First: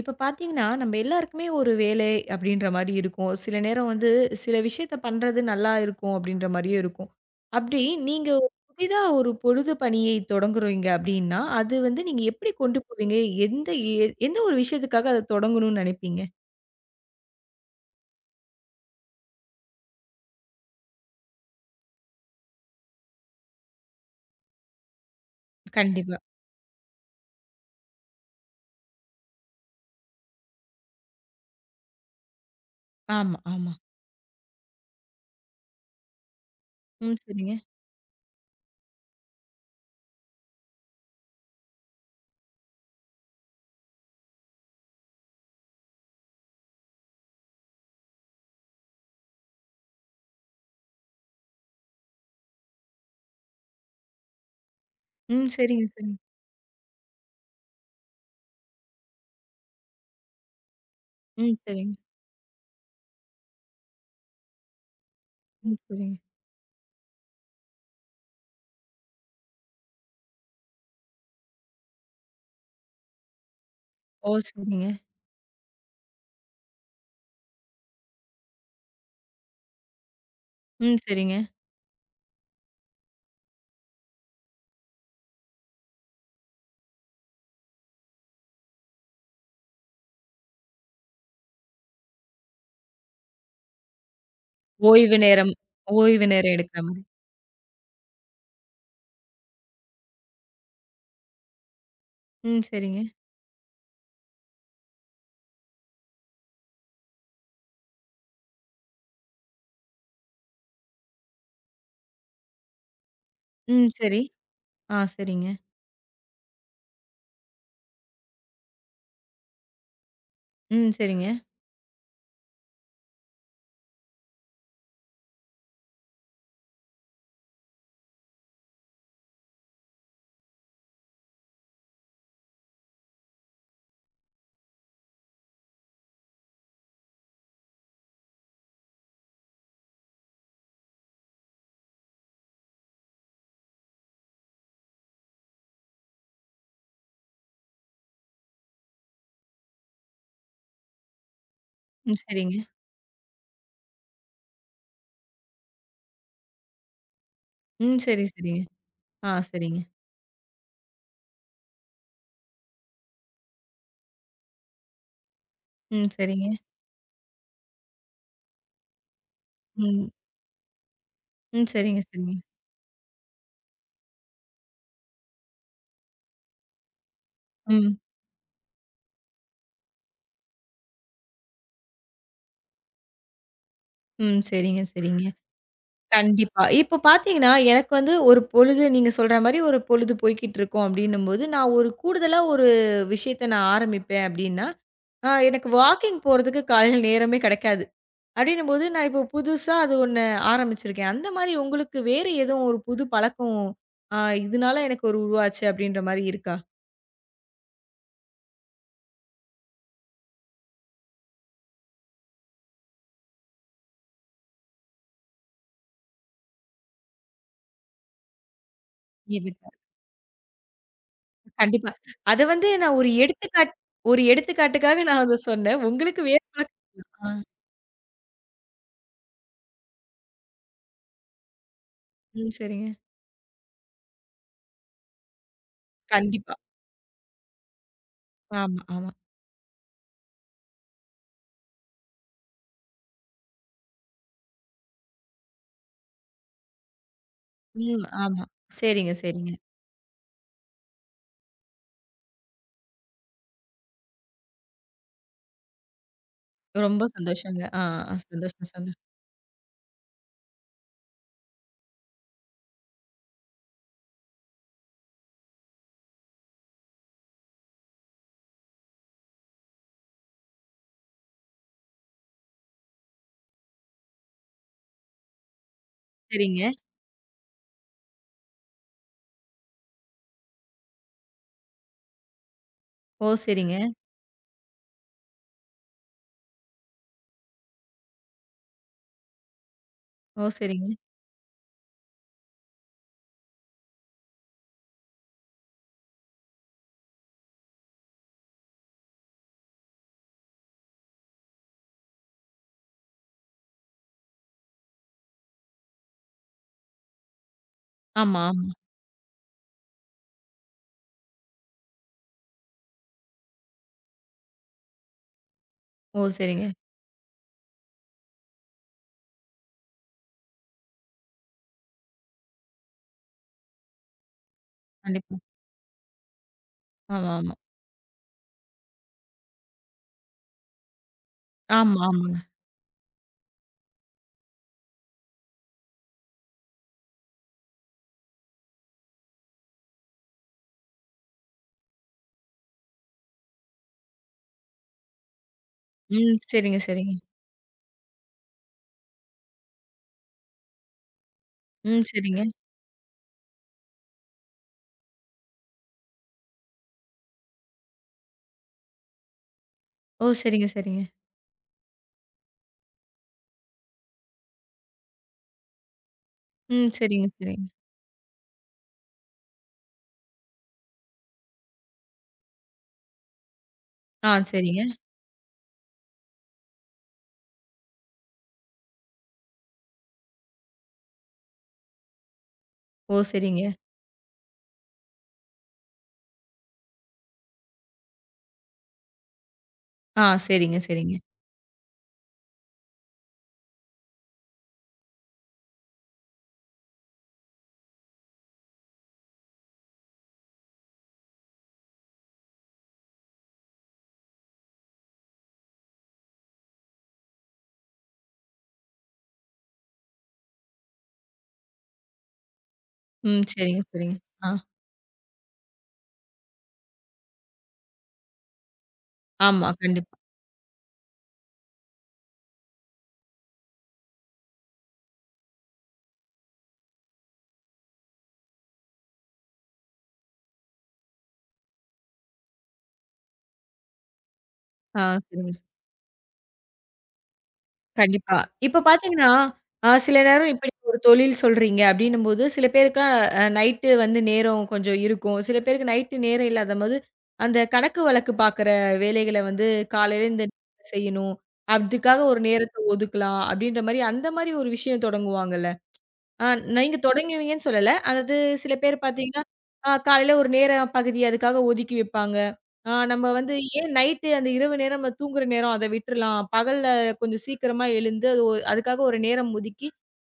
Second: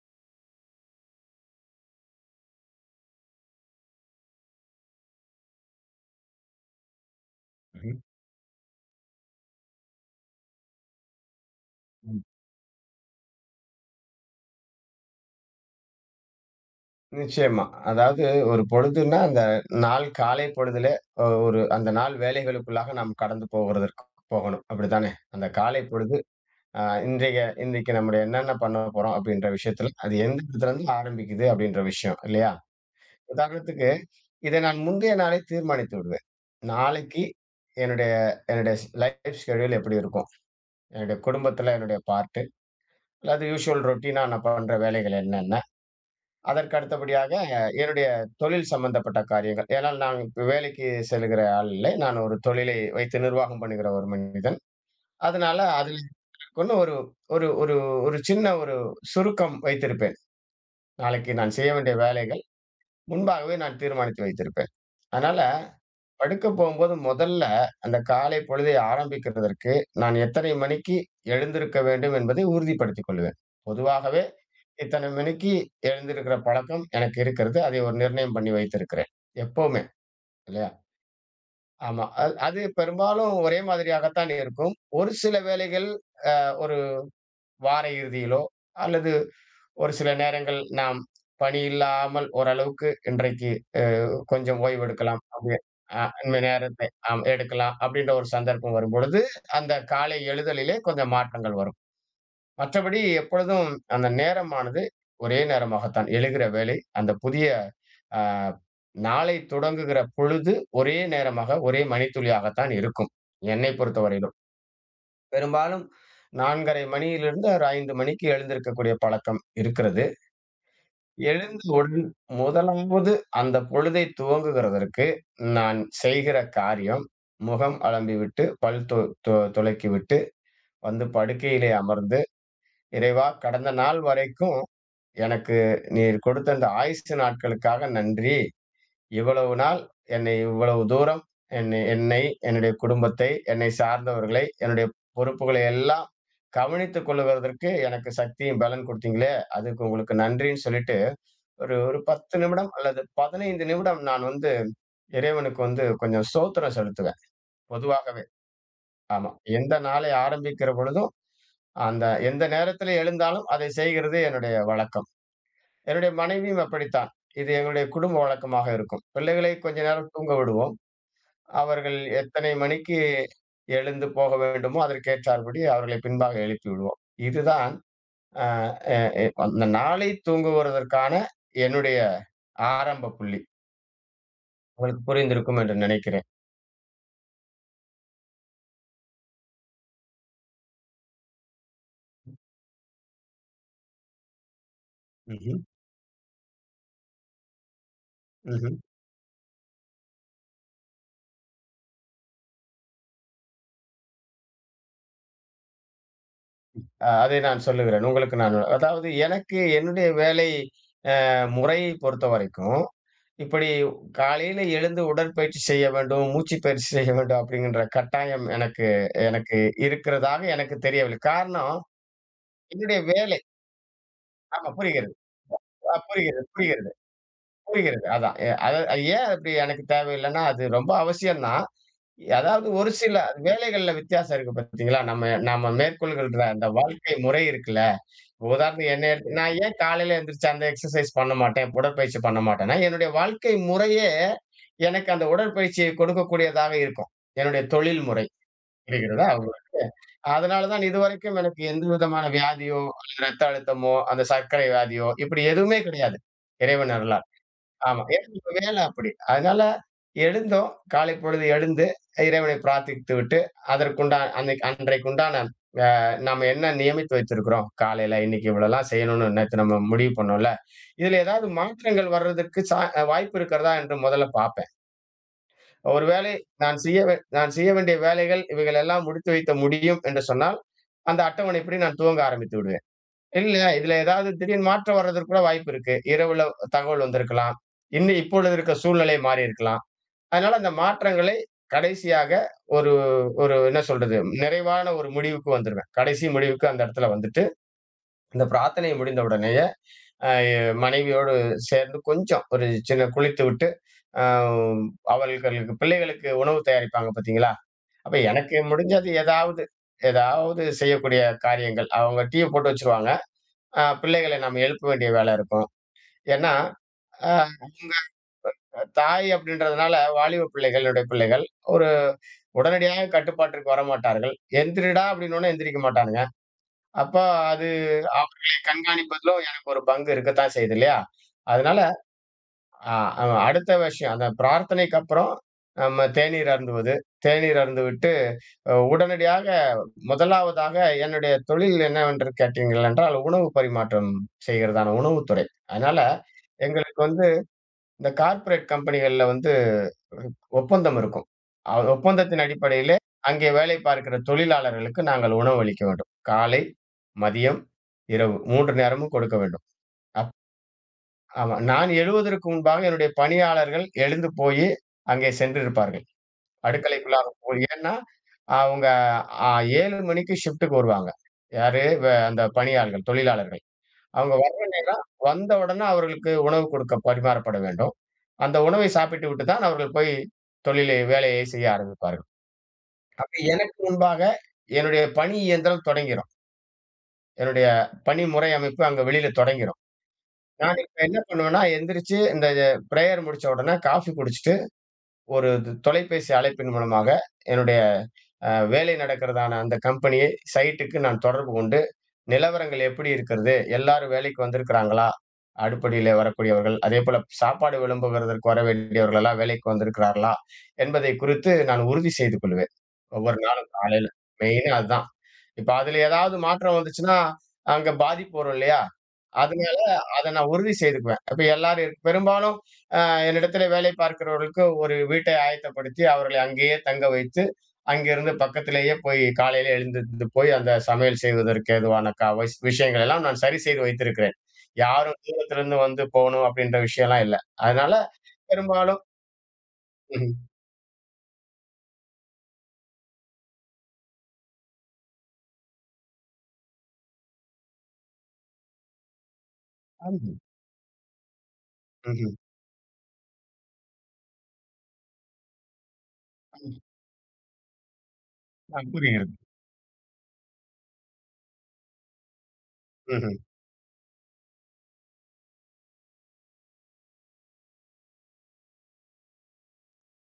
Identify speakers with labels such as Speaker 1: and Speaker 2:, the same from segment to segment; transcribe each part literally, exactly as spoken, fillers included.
Speaker 1: இப்ப பார்த்தீங்கன்னா, நம்ம எல்லாருக்குமே ஒரு வேலை அப்படின்ற மாரி இருக்கும். சில நேரம் வந்து சில விஷயத்த பண்றது நல்லா இருக்கும் அப்படின்ற மாரியும் இருக்கும். அப்படி
Speaker 2: ம்.
Speaker 1: நீங்க ஒரு புதிதா ஒரு பொழுது பணியை தொடங்குறீங்க அப்படின்னா, அது வந்து
Speaker 2: ம்.
Speaker 1: நீங்க எப்படி கொண்டு போவீங்க? எந்த எ எந்த ஒரு விஷயத்துக்காக அத தொடங்கணும்னு நினைப்பீங்க?
Speaker 2: நிச்சயமா. அதாவது ஒரு பொழுதுன்னா, அந்த நாள் காலை பொழுதிலே அ ஒரு அந்த நாள் வேலைகளுக்குள்ளாக நாம் கடந்து போகிறதற்கு போகணும். அப்படித்தானே? அந்த காலை பொழுது
Speaker 1: கண்டிப்பா.
Speaker 2: அ இன்றைய இன்றைக்கு நம்முடைய என்னென்ன பண்ண போறோம் அப்படின்ற விஷயத்துல, அது எந்த இடத்துலருந்து ஆரம்பிக்குது அப்படின்ற விஷயம் இல்லையா?
Speaker 1: ஆமா, ஆமா.
Speaker 2: உதாரணத்துக்கு, இதை நான் முந்தைய நாளே தீர்மானித்து விடுவேன்.
Speaker 1: ம்.
Speaker 2: நாளைக்கு
Speaker 1: சரிங்க.
Speaker 2: என்னுடைய என்னுடைய ஸ் லைஃப் ஷெட்யூல் எப்படி இருக்கும்? என்னுடைய குடும்பத்துல என்னுடைய பார்ட்டு, அல்லது யூசுவல் ரொட்டீனா நான் பண்ற வேலைகள் என்னென்ன? அதற்கு அடுத்தபடியாக என்னுடைய தொழில் சம்பந்தப்பட்ட காரியங்கள். ஏனால் நான் இப்ப வேலைக்கு செல்லுகிற ஆள் இல்லை. நான் ஒரு தொழிலை வைத்து நிர்வாகம் பண்ணுகிற ஒரு மனிதன்.
Speaker 1: ம்.
Speaker 2: அதனால
Speaker 1: சரிங்க,
Speaker 2: அதில்
Speaker 1: சரிங்க.
Speaker 2: எனக்குன்னு ஒரு ஒரு ஒரு ஒரு சின்ன ஒரு சுருக்கம் வைத்திருப்பேன். நாளைக்கு
Speaker 1: ம்.
Speaker 2: நான் செய்ய வேண்டிய
Speaker 1: சரிங்க,
Speaker 2: வேலைகள் முன்பாகவே நான் தீர்மானித்து வைத்திருப்பேன். அதனால
Speaker 1: ம். சரிங்க.
Speaker 2: படுக்க போகும்போது முதல்ல அந்த காலை பொழுதை ஆரம்பிக்கிறதற்கு நான் எத்தனை மணிக்கு எழுந்திருக்க வேண்டும் என்பதை உறுதிப்படுத்திக் கொள்வேன். பொதுவாகவே
Speaker 1: ஓ! சரிங்க.
Speaker 2: இத்தனை மணிக்கு எழுந்திருக்கிற பழக்கம் எனக்கு இருக்கிறது. அதை ஒரு நிர்ணயம் பண்ணி வைத்திருக்கிறேன். எப்பவுமே இல்லையா?
Speaker 1: ம். சரிங்க.
Speaker 2: ஆமா. அது அது பெரும்பாலும் ஒரே மாதிரியாகத்தான் இருக்கும். ஒரு சில வேளைகள் அ ஒரு வார இறுதியிலோ, அல்லது ஒரு சில நேரங்கள் நாம் பணி இல்லாமல் ஓரளவுக்கு இன்றைக்கு கொஞ்சம் ஓய்வு
Speaker 1: ஓய்வு
Speaker 2: எடுக்கலாம்.
Speaker 1: நேரம்
Speaker 2: அப்படியே அ
Speaker 1: ஓய்வு
Speaker 2: இந்த
Speaker 1: நேரம் எடுக்கிற
Speaker 2: நேரத்தை
Speaker 1: மாரி.
Speaker 2: ஆம் எடுக்கலாம். அப்படின்ற ஒரு சந்தர்ப்பம் வரும்பொழுது, அந்த காலை எழுதலிலே கொஞ்சம் மாற்றங்கள் வரும்.
Speaker 1: ம்.
Speaker 2: மற்றபடி
Speaker 1: சரிங்க.
Speaker 2: எப்பொழுதும் அந்த நேரமானது ஒரே நேரமாகத்தான். எழுகிற வேலை, அந்த புதிய அ நாளை தொடங்குகிற பொழுது ஒரே நேரமாக, ஒரே மணித்துளியாகத்தான் இருக்கும். என்னை
Speaker 1: ம். சரி.
Speaker 2: பொறுத்தவரையிலும்.
Speaker 1: ஆ. சரிங்க.
Speaker 2: பெரும்பாலும் நான்கரை மணியிலிருந்து ஒரு ஐந்து மணிக்கு எழுந்திருக்கக்கூடிய பழக்கம் இருக்கிறது.
Speaker 1: ம். சரிங்க.
Speaker 2: எழுந்த உடன் முதலாவது அந்த பொழுதை துவங்குகிறதற்கு நான் செய்கிற காரியம், முகம் அலம்பிவிட்டு, பல் தொ தொ துலக்கிவிட்டு, வந்து படுக்கையிலே அமர்ந்து, இறைவா கடந்த நாள் வரைக்கும் எனக்கு நீர் கொடுத்த அந்த ஆயுசு நாட்களுக்காக நன்றி. இவ்வளவு நாள் என்னை இவ்வளவு தூரம் என்னை என்னை, என்னுடைய குடும்பத்தை, என்னை சார்ந்தவர்களை, என்னுடைய பொறுப்புகளை எல்லாம் கவனித்துக் கொள்ளுகிறதற்கு எனக்கு சக்தியும் பலன் குடுத்தீங்களே! அதுக்கு உங்களுக்கு நன்றின்னு சொல்லிட்டு, ஒரு ஒரு
Speaker 1: ம்.
Speaker 2: பத்து
Speaker 1: சரிங்க.
Speaker 2: நிமிடம் அல்லது பதினைந்து நிமிடம் நான் வந்து இறைவனுக்கு வந்து கொஞ்சம் ஸ்தோத்திரம் செலுத்துவேன்.
Speaker 1: ம். சரி,
Speaker 2: பொதுவாகவே.
Speaker 1: சரிங்க.
Speaker 2: ஆமா.
Speaker 1: ஆ,
Speaker 2: எந்த
Speaker 1: சரிங்க.
Speaker 2: நாளை ஆரம்பிக்கிற பொழுதும், அந்த எந்த நேரத்தில எழுந்தாலும் அதை செய்கிறது என்னுடைய வழக்கம்.
Speaker 1: ம்,
Speaker 2: என்னுடைய
Speaker 1: சரிங்க.
Speaker 2: மனைவியும் அப்படித்தான். இது எங்களுடைய குடும்ப வழக்கமாக இருக்கும். பிள்ளைகளை கொஞ்ச நேரம்
Speaker 1: ம்,
Speaker 2: தூங்க விடுவோம்.
Speaker 1: ம்.
Speaker 2: அவர்கள்
Speaker 1: சரிங்க, சரிங்க.
Speaker 2: எத்தனை மணிக்கு எழுந்து போக வேண்டுமோ, அதற்கேற்றார்படி அவர்களை பின்பாக எழுப்பி விடுவோம். இதுதான்
Speaker 1: ம்,
Speaker 2: அ எ எ அந்த நாளை தூங்குவதற்கான என்னுடைய ஆரம்ப புள்ளி.
Speaker 1: ம். சரிங்க,
Speaker 2: உங்களுக்கு
Speaker 1: சரிங்க.
Speaker 2: புரிந்திருக்கும் என்று நினைக்கிறேன்.
Speaker 1: கண்டிப்பா. இப்போ பார்த்தீங்கன்னா, எனக்கு வந்து ஒரு பொழுது நீங்க சொல்ற மாரி ஒரு பொழுது போய்க்கிட்டுருக்கும் அப்டின்னும்போது, நான் ஒரு கூடுதலா ஒரு விஷயத்த நான் ஆரம்பிப்பேன் அப்டின்னா, அ
Speaker 2: ம்ஹ்ம்,
Speaker 1: எனக்கு வாக்கிங் போறதுக்கு காலையில நேரமே கிடைக்காது.
Speaker 2: ம்ஹ்ம்.
Speaker 1: அப்டின்னும்போது, நான் இப்போ புதுசா அது ஒண்ணு ஆரம்பிச்சிருக்கேன். அந்த மாரி உங்களுக்கு வேறு எதுவும் ஒரு புது பழக்கம், அ இதனால எனக்கு ஒரு உருவாச்சு அப்டின்ற மாரி இருக்கா?
Speaker 2: அ அதை நான் சொல்லுகிறேன். உங்களுக்கு நான் அதாவது எனக்கு என்னுடைய வேலை அ முறையை பொறுத்தவரைக்கும் இப்படி காலையில எழுந்து உடற்பயிற்சி செய்ய வேண்டும், மூச்சு பயிற்சி செய்ய வேண்டும் அப்படிங்கின்ற கட்டாயம் எனக்கு எனக்கு
Speaker 1: இதுக்கு
Speaker 2: இருக்கிறதாக எனக்கு தெரியவில்லை. காரணம்
Speaker 1: கண்டிப்பா. அத வந்து நான்
Speaker 2: என்னுடைய
Speaker 1: ஒரு
Speaker 2: வேலை.
Speaker 1: எடுத்துக்காட் ஒரு
Speaker 2: ஆமா
Speaker 1: எடுத்துக்காட்டுக்காக
Speaker 2: புரிகிறது.
Speaker 1: நான் அத சொன்னேன்.
Speaker 2: அ
Speaker 1: உங்களுக்கு வேற
Speaker 2: புரிகிறது, புரிகிறது,
Speaker 1: பழக்கம் ஆ.
Speaker 2: புரிகிறது. அதான். எ அத அது ஏன் அப்படி எனக்கு தேவையில்லைன்னா, அது ரொம்ப அவசியம் தான்.
Speaker 1: ம்.
Speaker 2: அதாவது
Speaker 1: சரிங்க.
Speaker 2: ஒரு சில வேலைகள்ல வித்தியாசம் இருக்கு பார்த்தீங்களா? நம்ம நாம மேற்கொள்கின்ற
Speaker 1: கண்டிப்பா.
Speaker 2: அந்த வாழ்க்கை முறை இருக்குல்ல.
Speaker 1: ஆமா,
Speaker 2: உதாரணத்துக்கு என்னை
Speaker 1: ஆமா.
Speaker 2: எடுத்து நான் ஏன் காலையில எந்திரிச்சு அந்த எக்ஸர்சைஸ் பண்ண மாட்டேன், உடற்பயிற்சி பண்ண மாட்டேன்னா, என்னுடைய வாழ்க்கை முறையே எனக்கு அந்த உடற்பயிற்சியை கொடுக்கக்கூடியதாக இருக்கும். என்னுடைய தொழில்
Speaker 1: ம்.
Speaker 2: முறை
Speaker 1: ஆமா. சரிங்க,
Speaker 2: புரிகிறதா
Speaker 1: சரிங்க.
Speaker 2: உங்களுக்கு? அதனால தான் இதுவரைக்கும் எனக்கு எந்த விதமான வியாதியோ, அல்லது ரத்த அழுத்தமோ, அந்த சர்க்கரை வியாதியோ இப்படி எதுவுமே கிடையாது. இறைவன்
Speaker 1: ரொம்ப
Speaker 2: அருளால.
Speaker 1: சந்தோஷங்க. ஆ,
Speaker 2: ஆமா.
Speaker 1: ஆ.
Speaker 2: என்னோட
Speaker 1: சந்தோஷம்,
Speaker 2: வேலை
Speaker 1: சந்தோஷம்.
Speaker 2: அப்படி. அதனால எழுந்தோம். காலை பொழுது எழுந்து, இறைவனை பிரார்த்தித்துவிட்டு, அதற்குண்டா அன்னைக்கு அன்றைக்குண்டான அ நாம என்ன நியமித்து வைத்திருக்கிறோம், காலையில இன்னைக்கு இவ்வளலாம் செய்யணும்னு நேத்து நம்ம முடிவு பண்ணோம்ல. இதுல ஏதாவது மாற்றங்கள் வர்றதுக்கு சா அஹ், வாய்ப்பு இருக்கிறதா என்று முதல்ல பார்ப்பேன். ஒருவேளை
Speaker 1: சரிங்க.
Speaker 2: நான் செய்ய வே நான் செய்ய வேண்டிய வேலைகள் இவைகளெல்லாம் முடித்து வைக்க முடியும் என்று சொன்னால், அந்த அட்டவணைப்படி நான் துவங்க ஆரம்பித்து விடுவேன்.
Speaker 1: ஓ!
Speaker 2: இல்ல.
Speaker 1: சரிங்க.
Speaker 2: இதுல ஏதாவது திடீர் மாற்றம் வர்றதற்கு கூட வாய்ப்பு இருக்கு. இரவுல தகவல் வந்திருக்கலாம். இன்னும் இப்பொழுது இருக்க சூழ்நிலை மாறி இருக்கலாம்.
Speaker 1: ஓ!
Speaker 2: அதனால அந்த
Speaker 1: சரிங்க.
Speaker 2: மாற்றங்களை கடைசியாக ஒரு ஒரு என்ன சொல்றது? நிறைவான ஒரு முடிவுக்கு வந்துருவேன். கடைசி முடிவுக்கு அந்த இடத்துல வந்துட்டு, இந்த பிரார்த்தனை முடிந்த உடனேயே, அ மனைவியோடு சேர்ந்து கொஞ்சம் ஒரு சின்ன குளித்துவிட்டு, அ அவர்களுக்கு பிள்ளைகளுக்கு உணவு தயாரிப்பாங்க பார்த்தீங்களா? அப்ப
Speaker 1: ஆமா,
Speaker 2: எனக்கு
Speaker 1: ஆமா.
Speaker 2: முடிஞ்சது ஏதாவது ஏதாவது செய்யக்கூடிய காரியங்கள். அவங்க டீய போட்டு வச்சுருவாங்க. ஆ பிள்ளைகளை நாம் எழுப்ப வேண்டிய வேலை இருக்கும்.
Speaker 1: ஓ!
Speaker 2: ஏன்னா,
Speaker 1: சரிங்க.
Speaker 2: உங்க தாய் அப்படின்றதுனால வாலிப பிள்ளைகள், என்னுடைய பிள்ளைகள். ஒரு உடனடியாக கட்டுப்பாட்டிற்கு வரமாட்டார்கள். எந்திரிடா
Speaker 1: கண்டிப்பா.
Speaker 2: அப்படின்னோனே எந்திரிக்க மாட்டானுங்க. அப்ப
Speaker 1: ஆமா, ஆமா.
Speaker 2: அது அவர்களை கண்காணிப்பதிலும் எனக்கு ஒரு பங்கு இருக்கத்தான் செய்யுது இல்லையா? அதனால
Speaker 1: ஆமா, ஆமாங்க.
Speaker 2: அ அ அடுத்த விஷயம் அந்த பிரார்த்தனைக்கு அப்புறம் நம்ம தேநீர் அருந்துவது. தேநீர் அருந்துவிட்டு அ உடனடியாக முதலாவதாக என்னுடைய தொழில் என்னவென்று கேட்டீர்கள் என்றால், உணவு பரிமாற்றம் செய்கிறதான உணவுத்துறை. அதனால
Speaker 1: ம். சரிங்க,
Speaker 2: எங்களுக்கு
Speaker 1: சரிங்க.
Speaker 2: வந்து இந்த கார்ப்பரேட் கம்பெனிகள்ல வந்து ஒப்பந்தம் இருக்கும். அ
Speaker 1: ம்.
Speaker 2: ஒப்பந்தத்தின்
Speaker 1: சரிங்க.
Speaker 2: அடிப்படையிலே அங்கே வேலை பார்க்கிற தொழிலாளர்களுக்கு நாங்கள் உணவளிக்க வேண்டும். காலை, மதியம், இரவு மூன்று நேரமும் கொடுக்க வேண்டும்.
Speaker 1: ஓ!
Speaker 2: அப்
Speaker 1: சரிங்க, சரிங்க.
Speaker 2: ஆமா. நான் எழுவதற்கு முன்பாக என்னுடைய பணியாளர்கள் எழுந்து போயி அங்கே சென்றிருப்பார்கள்.
Speaker 1: ம்.
Speaker 2: அடுக்கலைக்குள்ளாக
Speaker 1: சரிங்க,
Speaker 2: போய்
Speaker 1: சரிங்க.
Speaker 2: ஏன்னா, அவங்க அ ஏழு மணிக்கு ஷிஃப்ட்டுக்கு வருவாங்க. யாரு? வ அந்த பணியாள்கள், தொழிலாளர்கள்.
Speaker 1: ஆ,
Speaker 2: அவங்க வர்ற
Speaker 1: சரிங்க.
Speaker 2: நேரம், வந்த உடனே அவர்களுக்கு உணவு கொடுக்க பரிமாறப்பட வேண்டும். அந்த உணவை சாப்பிட்டு விட்டு தான் அவர்கள் போய் தொழிலை, வேலையை செய்ய ஆரம்பிப்பார்கள்.
Speaker 1: ஓ!
Speaker 2: அப்ப
Speaker 1: சரிங்க.
Speaker 2: எனக்கு முன்பாக என்னுடைய பணி இயந்திரம் தொடங்கிரும். என்னுடைய பணி முறை அமைப்பு அங்க வெளியில தொடங்கிரும்.
Speaker 1: ஆ, சரிங்க,
Speaker 2: நான் இப்ப
Speaker 1: சரிங்க.
Speaker 2: என்ன பண்ணுவேன்னா, எந்திரிச்சு இந்த பிரேயர் முடிச்ச உடனே காஃபி குடிச்சுட்டு ஒரு து தொலைபேசி அழைப்பின் மூலமாக என்னுடைய அ வேலை நடக்கிறதான அந்த கம்பெனியை சைட்டுக்கு நான் தொடர்பு கொண்டு, நிலவரங்கள் எப்படி இருக்கிறது? எல்லாரும் வேலைக்கு வந்திருக்கிறாங்களா? அடுப்படியிலே வரக்கூடியவர்கள், அதேபோல சாப்பாடு விளம்புகிறதற்கு வர வேண்டியவர்கள் எல்லாம் வேலைக்கு வந்திருக்கிறார்களா? என்பதை குறித்து நான் உறுதி செய்து கொள்வேன். ஒவ்வொரு
Speaker 1: ம்.
Speaker 2: நாளும்
Speaker 1: சரிங்க,
Speaker 2: காலையில.
Speaker 1: சரிங்க. ஆ.
Speaker 2: மெயினா அதுதான். இப்ப அதில ஏதாவது மாற்றம் வந்துச்சுன்னா, அங்க பாதிப்பு வரும் இல்லையா? அது
Speaker 1: ஆமா. கண்டிப்பா.
Speaker 2: அத நான் உறுதி செய்துக்குவேன். அப்ப எல்லாரும் இருக்கு- பெரும்பாலும் அ என்னிடத்திலே வேலை பார்க்கிறவர்களுக்கு ஒரு வீட்டை ஆயத்தப்படுத்தி, அவர்களை அங்கேயே தங்க வைத்து, அங்கிருந்து பக்கத்திலேயே போய் காலையிலே எழுந்திருந்து போய் அந்த சமையல் செய்வதற்கு ஏதுவான க வஸ் விஷயங்கள் எல்லாம் நான் சரி செய்து வைத்திருக்கிறேன்.
Speaker 1: ஆ,
Speaker 2: யாரும்
Speaker 1: சரிங்க.
Speaker 2: தூரத்திலிருந்து வந்து போணும் அப்படின்ற விஷயம்லாம் இல்ல. அதனால
Speaker 1: கண்டிப்பா. இப்ப
Speaker 2: பெரும்பாலும்
Speaker 1: பார்த்தீங்கன்னா, அ சில
Speaker 2: ம்ஹ்ம்.
Speaker 1: நேரம் இப்ப நீங்க ஒரு தொழில் சொல்றீங்க அப்டின்னும்போது, சில பேருக்குலாம் அ நைட்டு வந்து நேரம் கொஞ்சம் இருக்கும். சில பேருக்கு நைட்டு நேரம் இல்லாதபோது, அந்த கணக்கு வழக்கு பார்க்குற வேலைகள வந்து
Speaker 2: ம்ஹ்ம்.
Speaker 1: காலையில இந்த நேரத்துல செய்யணும். அதுக்காக
Speaker 2: ம்ஹ்ம்.
Speaker 1: ஒரு நேரத்த ஒதுக்கலாம். அப்டின்ற மாரி அந்த மாரி ஒரு விஷயம் தொடங்குவாங்கல்ல. ஆ
Speaker 2: ம்.
Speaker 1: நீங்க தொடங்குவீங்கன்னு சொல்லல. அதாவது சில
Speaker 2: ஆ
Speaker 1: பேர்
Speaker 2: புரிகிறது.
Speaker 1: பார்த்தீங்கன்னா, அ காலையில ஒரு நேர பகுதி அதுக்காக ஒதுக்கி வைப்பாங்க. ஆ நம்ம
Speaker 2: ம்ஹ்ம்.
Speaker 1: வந்து ஏன் நைட்டு அந்த இரவு நேரம் நம்ம தூங்குற நேரம் அத விட்டுறலாம். பகல்ல கொஞ்சம் சீக்கிரமா எழுந்து அது ஒ அதுக்காக ஒரு நேரம் ஒதுக்கி,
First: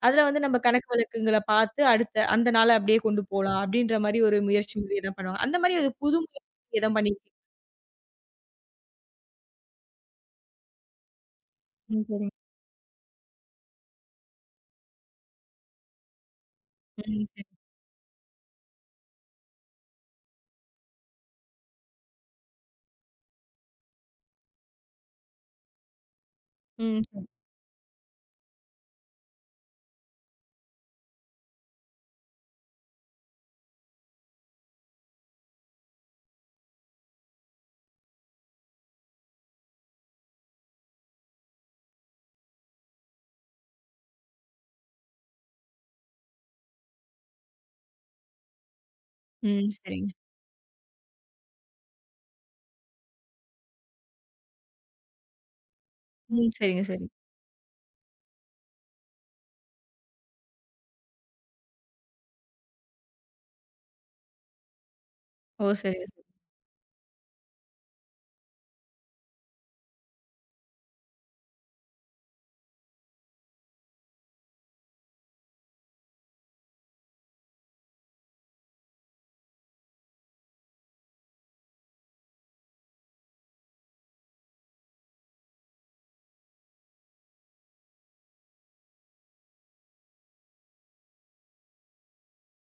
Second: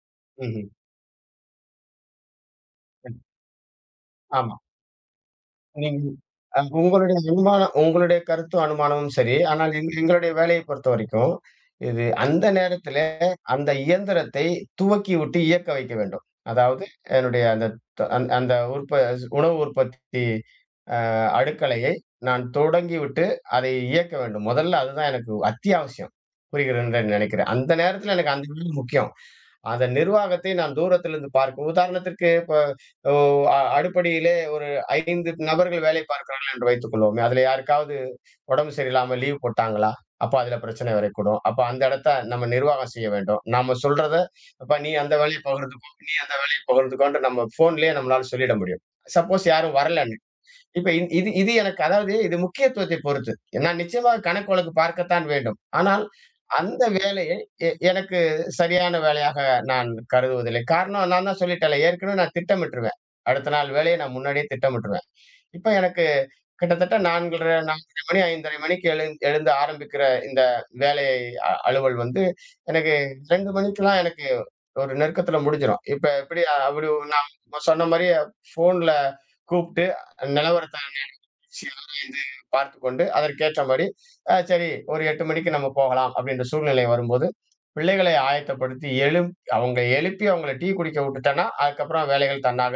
Speaker 1: அதுல வந்து நம்ம
Speaker 2: ம்ஹ்ம்.
Speaker 1: கணக்கு வழக்குங்கள பார்த்து அடுத்த அந்த நாள அப்படியே
Speaker 2: ம்.
Speaker 1: கொண்டு போலாம் அப்படின்ற மாரி ஒரு
Speaker 2: ஆமா.
Speaker 1: முயற்சி முறைய தான் பண்ணுவாங்க. அந்த மாரி ஒரு
Speaker 2: நீங்க
Speaker 1: புது முயற்சி
Speaker 2: அ
Speaker 1: எதுவும்
Speaker 2: உங்களுடைய
Speaker 1: பண்ணியிருக்கீங்க?
Speaker 2: அனுமானம் உங்களுடைய கருத்தும் அனுமானமும் சரி. ஆனால் எங் எங்களுடைய வேலையைப் பொறுத்தவரைக்கும், இது
Speaker 1: ம்.
Speaker 2: அந்த நேரத்திலே அந்த இயந்திரத்தை துவக்கிவிட்டு இயக்க வைக்க வேண்டும். அதாவது என்னுடைய
Speaker 1: சரிங்க.
Speaker 2: அந்த த அந் அந்த உற்ப உணவு உற்பத்தி அ அடுக்கலையை நான் தொடங்கிவிட்டு அதை இயக்க வேண்டும். முதல்ல அதுதான் எனக்கு அத்தியாவசியம். புரிகிறதுன்னு
Speaker 1: ம். சரி.
Speaker 2: நினைக்கிறேன். அந்த நேரத்தில எனக்கு அந்த வேலை முக்கியம். அந்த நிர்வாகத்தை நான் தூரத்திலிருந்து பார்க்க உதாரணத்திற்கு இப்ப ஓ அ அடுப்படியிலே ஒரு ஐந்து நபர்கள் வேலை பார்க்கிறார்கள் என்று வைத்துக்கொள்வோமே, அதில யாருக்காவது உடம்பு சரியில்லாம லீவ் போட்டாங்களா? அப்ப அதில பிரச்சனை வரக்கூடும். அப்ப அந்த இடத்த நம்ம நிர்வாகம் செய்ய வேண்டும். நாம சொல்றத, "அப்பா நீ அந்த வேலைய பகிர்ந்துக்கோ, நீ அந்த வேலைய பகிர்ந்துக்கோன்ட்டு" நம்ம ஃபோன்லயே நம்மளால சொல்லிட முடியும். சப்போஸ்
Speaker 1: ம். சரி. ம்.
Speaker 2: யாரும்
Speaker 1: சரிங்க.
Speaker 2: வரலன்னு. இப்ப இந் இது இது எனக்கு அதாவது இது முக்கியத்துவத்தை பொறுத்து. நான் நிச்சயமாக கணக்கு வழக்கு பார்க்கத்தான் வேண்டும். ஆனால்
Speaker 1: ம்.
Speaker 2: அந்த
Speaker 1: சரிங்க, சரிங்க.
Speaker 2: வேலையை எ எனக்கு சரியான வேலையாக நான் கருதுவதில்லை. காரணம் நான் தான் சொல்லிட்டேன்ல, ஏற்கனவே நான் திட்டமிட்டுருவேன். அடுத்த நாள் வேலையை நான் முன்னாடியே திட்டமிட்டுருவேன்.
Speaker 1: ஓ!
Speaker 2: இப்ப எனக்கு
Speaker 1: சரிங்க, சரிங்க.
Speaker 2: கிட்டத்தட்ட நான்கு அரை 4 1/2 மணி, ஐந்து அரை மணிக்கு எழு எழுந்து ஆரம்பிக்கிற இந்த வேலையை அ அலுவல் வந்து எனக்கு இரண்டு மணிக்கெல்லாம் எனக்கு ஒரு நெருக்கத்துல முடிஞ்சிரும். இப்ப எப்படி அ- அப்படி நான் சொன்ன மாரியே ஃபோன்ல கூப்ட்டு நிலவரத்த ஆராய்ந்து பார்த்துக்கொண்டு, அதற்கேற்றபடி, அ சரி ஒரு எட்டு மணிக்கு நம்ம போகலாம் அப்படின்ற சூழ்நிலை வரும்போது, பிள்ளைகளை ஆயத்தப்படுத்தி எழுப் அவங்க எழுப்பி அவங்கள டீ குடிக்க விட்டுட்டேன்னா, அதுக்கப்புறம் வேலைகள் தன்னாக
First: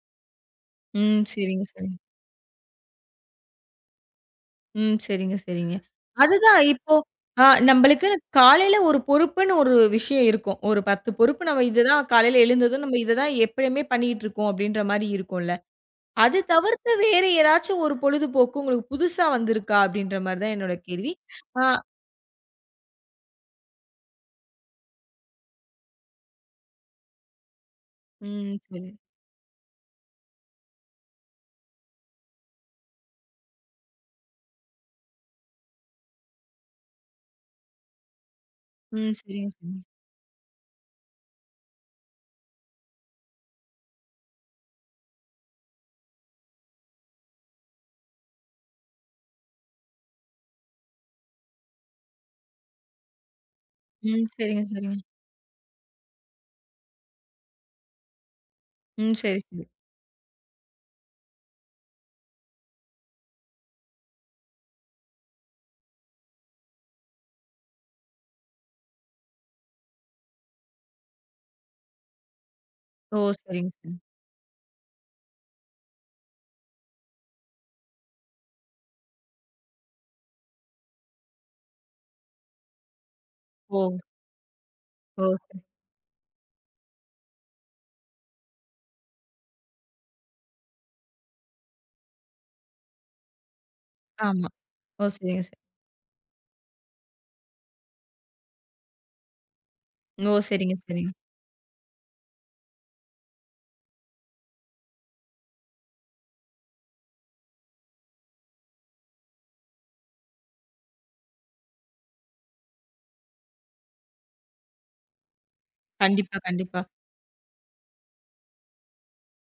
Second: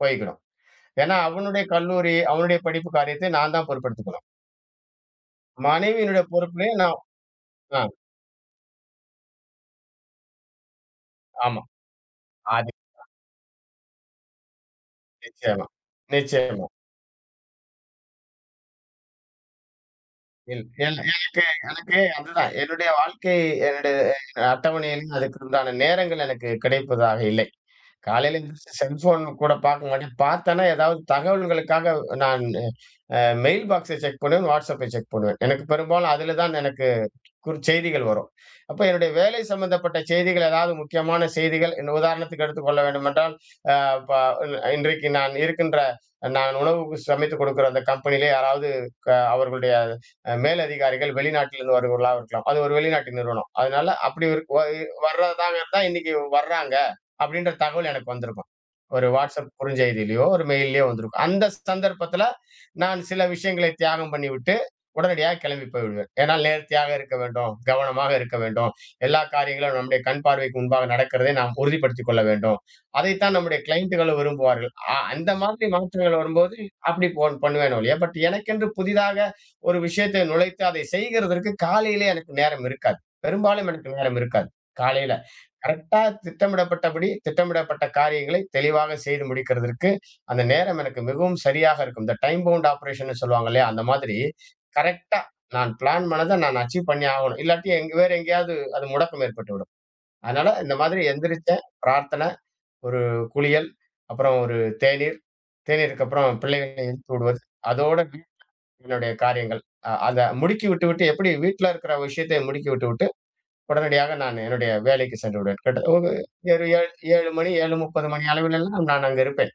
Speaker 2: போய்க்கிடும். ஏன்னா,
Speaker 1: ம்.
Speaker 2: அவனுடைய
Speaker 1: சரிங்க, சரிங்க.
Speaker 2: கல்லூரி, அவனுடைய படிப்பு காரியத்தை நான் தான் பொறுப்பெடுத்துக்கணும்.
Speaker 1: ம். சரிங்க, சரிங்க.
Speaker 2: மனைவியினுடைய
Speaker 1: அதுதான்
Speaker 2: பொறுப்புலயும்
Speaker 1: இப்போ
Speaker 2: நான்
Speaker 1: அ
Speaker 2: ஆ
Speaker 1: நம்பளுக்கு காலையில ஒரு பொறுப்புன்னு ஒரு விஷயம் இருக்கும். ஒரு பத்து பொறுப்பு
Speaker 2: ஆமா.
Speaker 1: நம்ம இதுதான் காலையில
Speaker 2: அது
Speaker 1: எழுந்ததும் நம்ம இத தான் எப்பயுமே பண்ணிட்டு இருக்கோம் அப்படின்ற மாரி இருக்கும்ல.
Speaker 2: நிச்சயமா,
Speaker 1: அது
Speaker 2: நிச்சயமா.
Speaker 1: தவிர்த்து வேறு ஏதாச்சும் ஒரு பொழுதுபோக்கு உங்களுக்கு புதுசா வந்திருக்கா? அப்படின்ற மாரி தான்
Speaker 2: இல்
Speaker 1: என்னோட
Speaker 2: என்
Speaker 1: கேள்வி.
Speaker 2: எனக்கு
Speaker 1: ஆ
Speaker 2: எனக்கு அதுதான் என்னுடைய வாழ்க்கை என்னுடைய அஹ், அட்டவணையில் அதுக்கு உண்டான நேரங்கள் எனக்கு கிடைப்பதாக இல்லை. காலையில
Speaker 1: ம்.
Speaker 2: எந்திரிச்சு
Speaker 1: சரி.
Speaker 2: செல்ஃபோன் கூட பார்க்க மாட்டேன். பார்த்தேன்னா, ஏதாவது தகவல்களுக்காக நான் அ மெயில் பாக்ஸ செக் பண்ணுவேன், வாட்ஸ்அப்பை செக் பண்ணுவேன். எனக்கு பெரும்பாலும் அதில தான் எனக்கு குறு செய்திகள் வரும். அப்ப என்னுடைய
Speaker 1: ம்.
Speaker 2: வேலை
Speaker 1: சரிங்க, சரிங்க.
Speaker 2: சம்பந்தப்பட்ட செய்திகள், ஏதாவது முக்கியமான செய்திகள் இந்த உதாரணத்துக்கு எடுத்துக்கொள்ள வேண்டுமென்றால், அ ப இன்றைக்கு நான் இருக்கின்ற நான் உணவுக்கு சமைத்துக் கொடுக்கிற அந்த கம்பெனியிலே யாராவது க அவர்களுடைய அ மேலதிகாரிகள் வெளிநாட்டிலிருந்து வருபவர்களா இருக்கலாம். அது ஒரு வெளிநாட்டு நிறுவனம். அதனால
Speaker 1: ம்.
Speaker 2: அப்படி ஒரு வ
Speaker 1: சரிங்க, சரிங்க.
Speaker 2: வர்றதாக தான் இன்னைக்கு வர்றாங்க அப்படின்ற தகவல் எனக்கு வந்திருக்கும். ஒரு
Speaker 1: ம். சரி,
Speaker 2: WhatsApp
Speaker 1: சரி.
Speaker 2: குறுஞ்செய்தியிலயோ, ஒரு மெயில்லயோ வந்திருக்கும். அந்த சந்தர்ப்பத்தில நான் சில விஷயங்களை தியாகம் பண்ணிவிட்டு உடனடியாக கிளம்பி போய்விடுவேன். ஏன்னா நேர்த்தியாக இருக்க வேண்டும், கவனமாக இருக்க வேண்டும். எல்லா காரியங்களும் நம்முடைய கண் பார்வைக்கு முன்பாக நடக்கிறதை நாம் உறுதிப்படுத்திக் கொள்ள வேண்டும்.
Speaker 1: ஓ!
Speaker 2: அதைத்தான் நம்முடைய
Speaker 1: சரிங்க, சரிங்க.
Speaker 2: கிளையண்டுகளும் விரும்புவார்கள். அ அந்த மாதிரி மாற்றங்கள் வரும்போது அப்படி போன் பண்ணுவேன் ஒழிய, பட் எனக்கென்று புதிதாக ஒரு விஷயத்தை நுழைத்து அதை செய்கிறதற்கு காலையிலே எனக்கு நேரம் இருக்காது. பெரும்பாலும்
Speaker 1: ஓ!
Speaker 2: எனக்கு நேரம் இருக்காது. காலையில
Speaker 1: ஓ! சரி.
Speaker 2: கரெக்ட்டா திட்டமிடப்பட்டபடி, திட்டமிடப்பட்ட காரியங்களை தெளிவாக செய்து முடிக்கிறதற்கு, அந்த நேரம் எனக்கு மிகவும் சரியாக இருக்கும். இந்த டைம் பவுண்ட் ஆப்பரேஷன்னு சொல்லுவாங்க இல்லையா? அந்த மாதிரி
Speaker 1: ஆமா. ஓ!
Speaker 2: கரெக்ட்டா
Speaker 1: சரிங்க, சரி.
Speaker 2: நான் பிளான் பண்ணத நான் அச்சீவ் பண்ணியே ஆகணும். இல்லாட்டி எங்க வேற எங்கேயாவது அது முடக்கம் ஏற்பட்டுவிடும்.
Speaker 1: ஓ!
Speaker 2: அதனால இந்த
Speaker 1: சரிங்க,
Speaker 2: மாதிரி
Speaker 1: சரிங்க.
Speaker 2: எந்திரிச்சேன், பிரார்த்தனை, ஒரு குளியல், அப்புறம் ஒரு தேநீர், தேநீருக்கு அப்புறம் பிள்ளைகளை எழுப்பி விடுவது. அதோட வீ- என்னுடைய காரியங்கள். அ அத முடுக்கி விட்டு விட்டு எப்படி வீட்ல இருக்கிற விஷயத்தை முடுக்கி விட்டு விட்டு உடனடியாக நான் என்னுடைய வேலைக்கு சென்று விடுவேன். கிட்ட ஒரு
Speaker 1: கண்டிப்பா,
Speaker 2: 7
Speaker 1: கண்டிப்பா.
Speaker 2: 7 ஏழு மணி ஏழு முப்பது மணி அளவிலெல்லாம் நான் அங்கு இருப்பேன்.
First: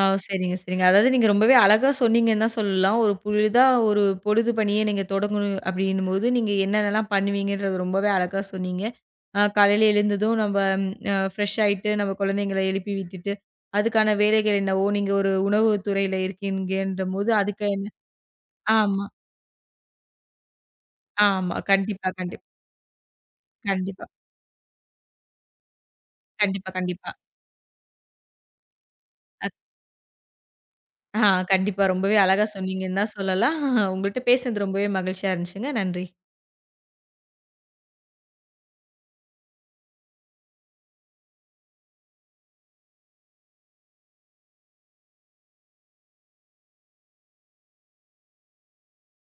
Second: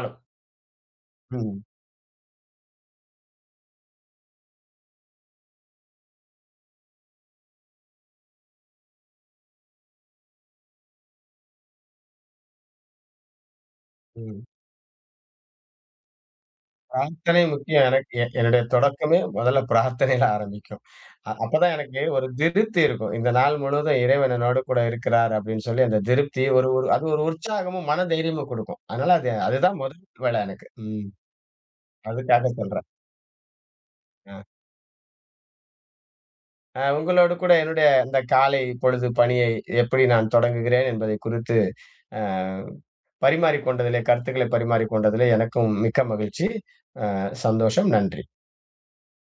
Speaker 1: ஆ சரிங்க, சரிங்க. அதாவது நீங்க ரொம்பவே
Speaker 2: ம்.
Speaker 1: அழகா சொன்னீங்கன்னு தான் சொல்லலாம். ஒரு புதிதா ஒரு பொழுது பணிய நீங்க தொடங்கணும் அப்படின்னும்போது, நீங்க என்னென்னலாம் பண்ணுவீங்கன்றது ரொம்பவே அழகா சொன்னீங்க. அ காலையில எழுந்ததும் நம்ப அ ஃப்ரெஷ் ஆயிட்டு, நம்ம குழந்தைங்கள எழுப்பி விட்டுட்டு, அதுக்கான
Speaker 2: ம்.
Speaker 1: வேலைகள் என்னவோ, நீங்க ஒரு உணவு துறையில இருக்கீங்கன்றபோது,
Speaker 2: பிரார்த்தனை
Speaker 1: அதுக்கு
Speaker 2: முக்கியம்
Speaker 1: என்ன
Speaker 2: எனக்கு. எ என்னுடைய
Speaker 1: ஆமா,
Speaker 2: தொடக்கமே முதல்ல பிரார்த்தனையில ஆரம்பிக்கும். அ
Speaker 1: ஆமா.
Speaker 2: அப்பதான் எனக்கு
Speaker 1: கண்டிப்பா,
Speaker 2: ஒரு
Speaker 1: கண்டிப்
Speaker 2: திருப்தி இருக்கும். இந்த நாள் முழுவதும்
Speaker 1: கண்டிப்பா,
Speaker 2: இறைவன் என்னோடு கூட இருக்கிறார் அப்படின்னு சொல்லி அந்த திருப்தி ஒரு
Speaker 1: கண்டிப்பா,
Speaker 2: ஒரு அது
Speaker 1: கண்டிப்பா.
Speaker 2: ஒரு உற்சாகமும், மன தைரியமும் குடுக்கும். அதனால அது
Speaker 1: அக்
Speaker 2: அதுதான் முதல் வேலை எனக்கு. ம்.
Speaker 1: ஆ கண்டிப்பா ரொம்பவே அழகா
Speaker 2: அதுக்காக சொல்றேன்.
Speaker 1: சொன்னீங்கன்னு தான் சொல்லலாம். உங்கள்ட்ட
Speaker 2: அ.
Speaker 1: பேசினது ரொம்பவே மகிழ்ச்சியா இருந்துச்சுங்க. நன்றி.
Speaker 2: அ உங்களோடு கூட என்னுடைய இந்த காலை பொழுது பணியை எப்படி நான் தொடங்குகிறேன் என்பதை குறித்து, அ பரிமாறிக் கொண்டதிலே, கருத்துக்களை பரிமாறிக் கொண்டதிலே எனக்கும் மிக்க மகிழ்ச்சி. அ சந்தோஷம். நன்றி.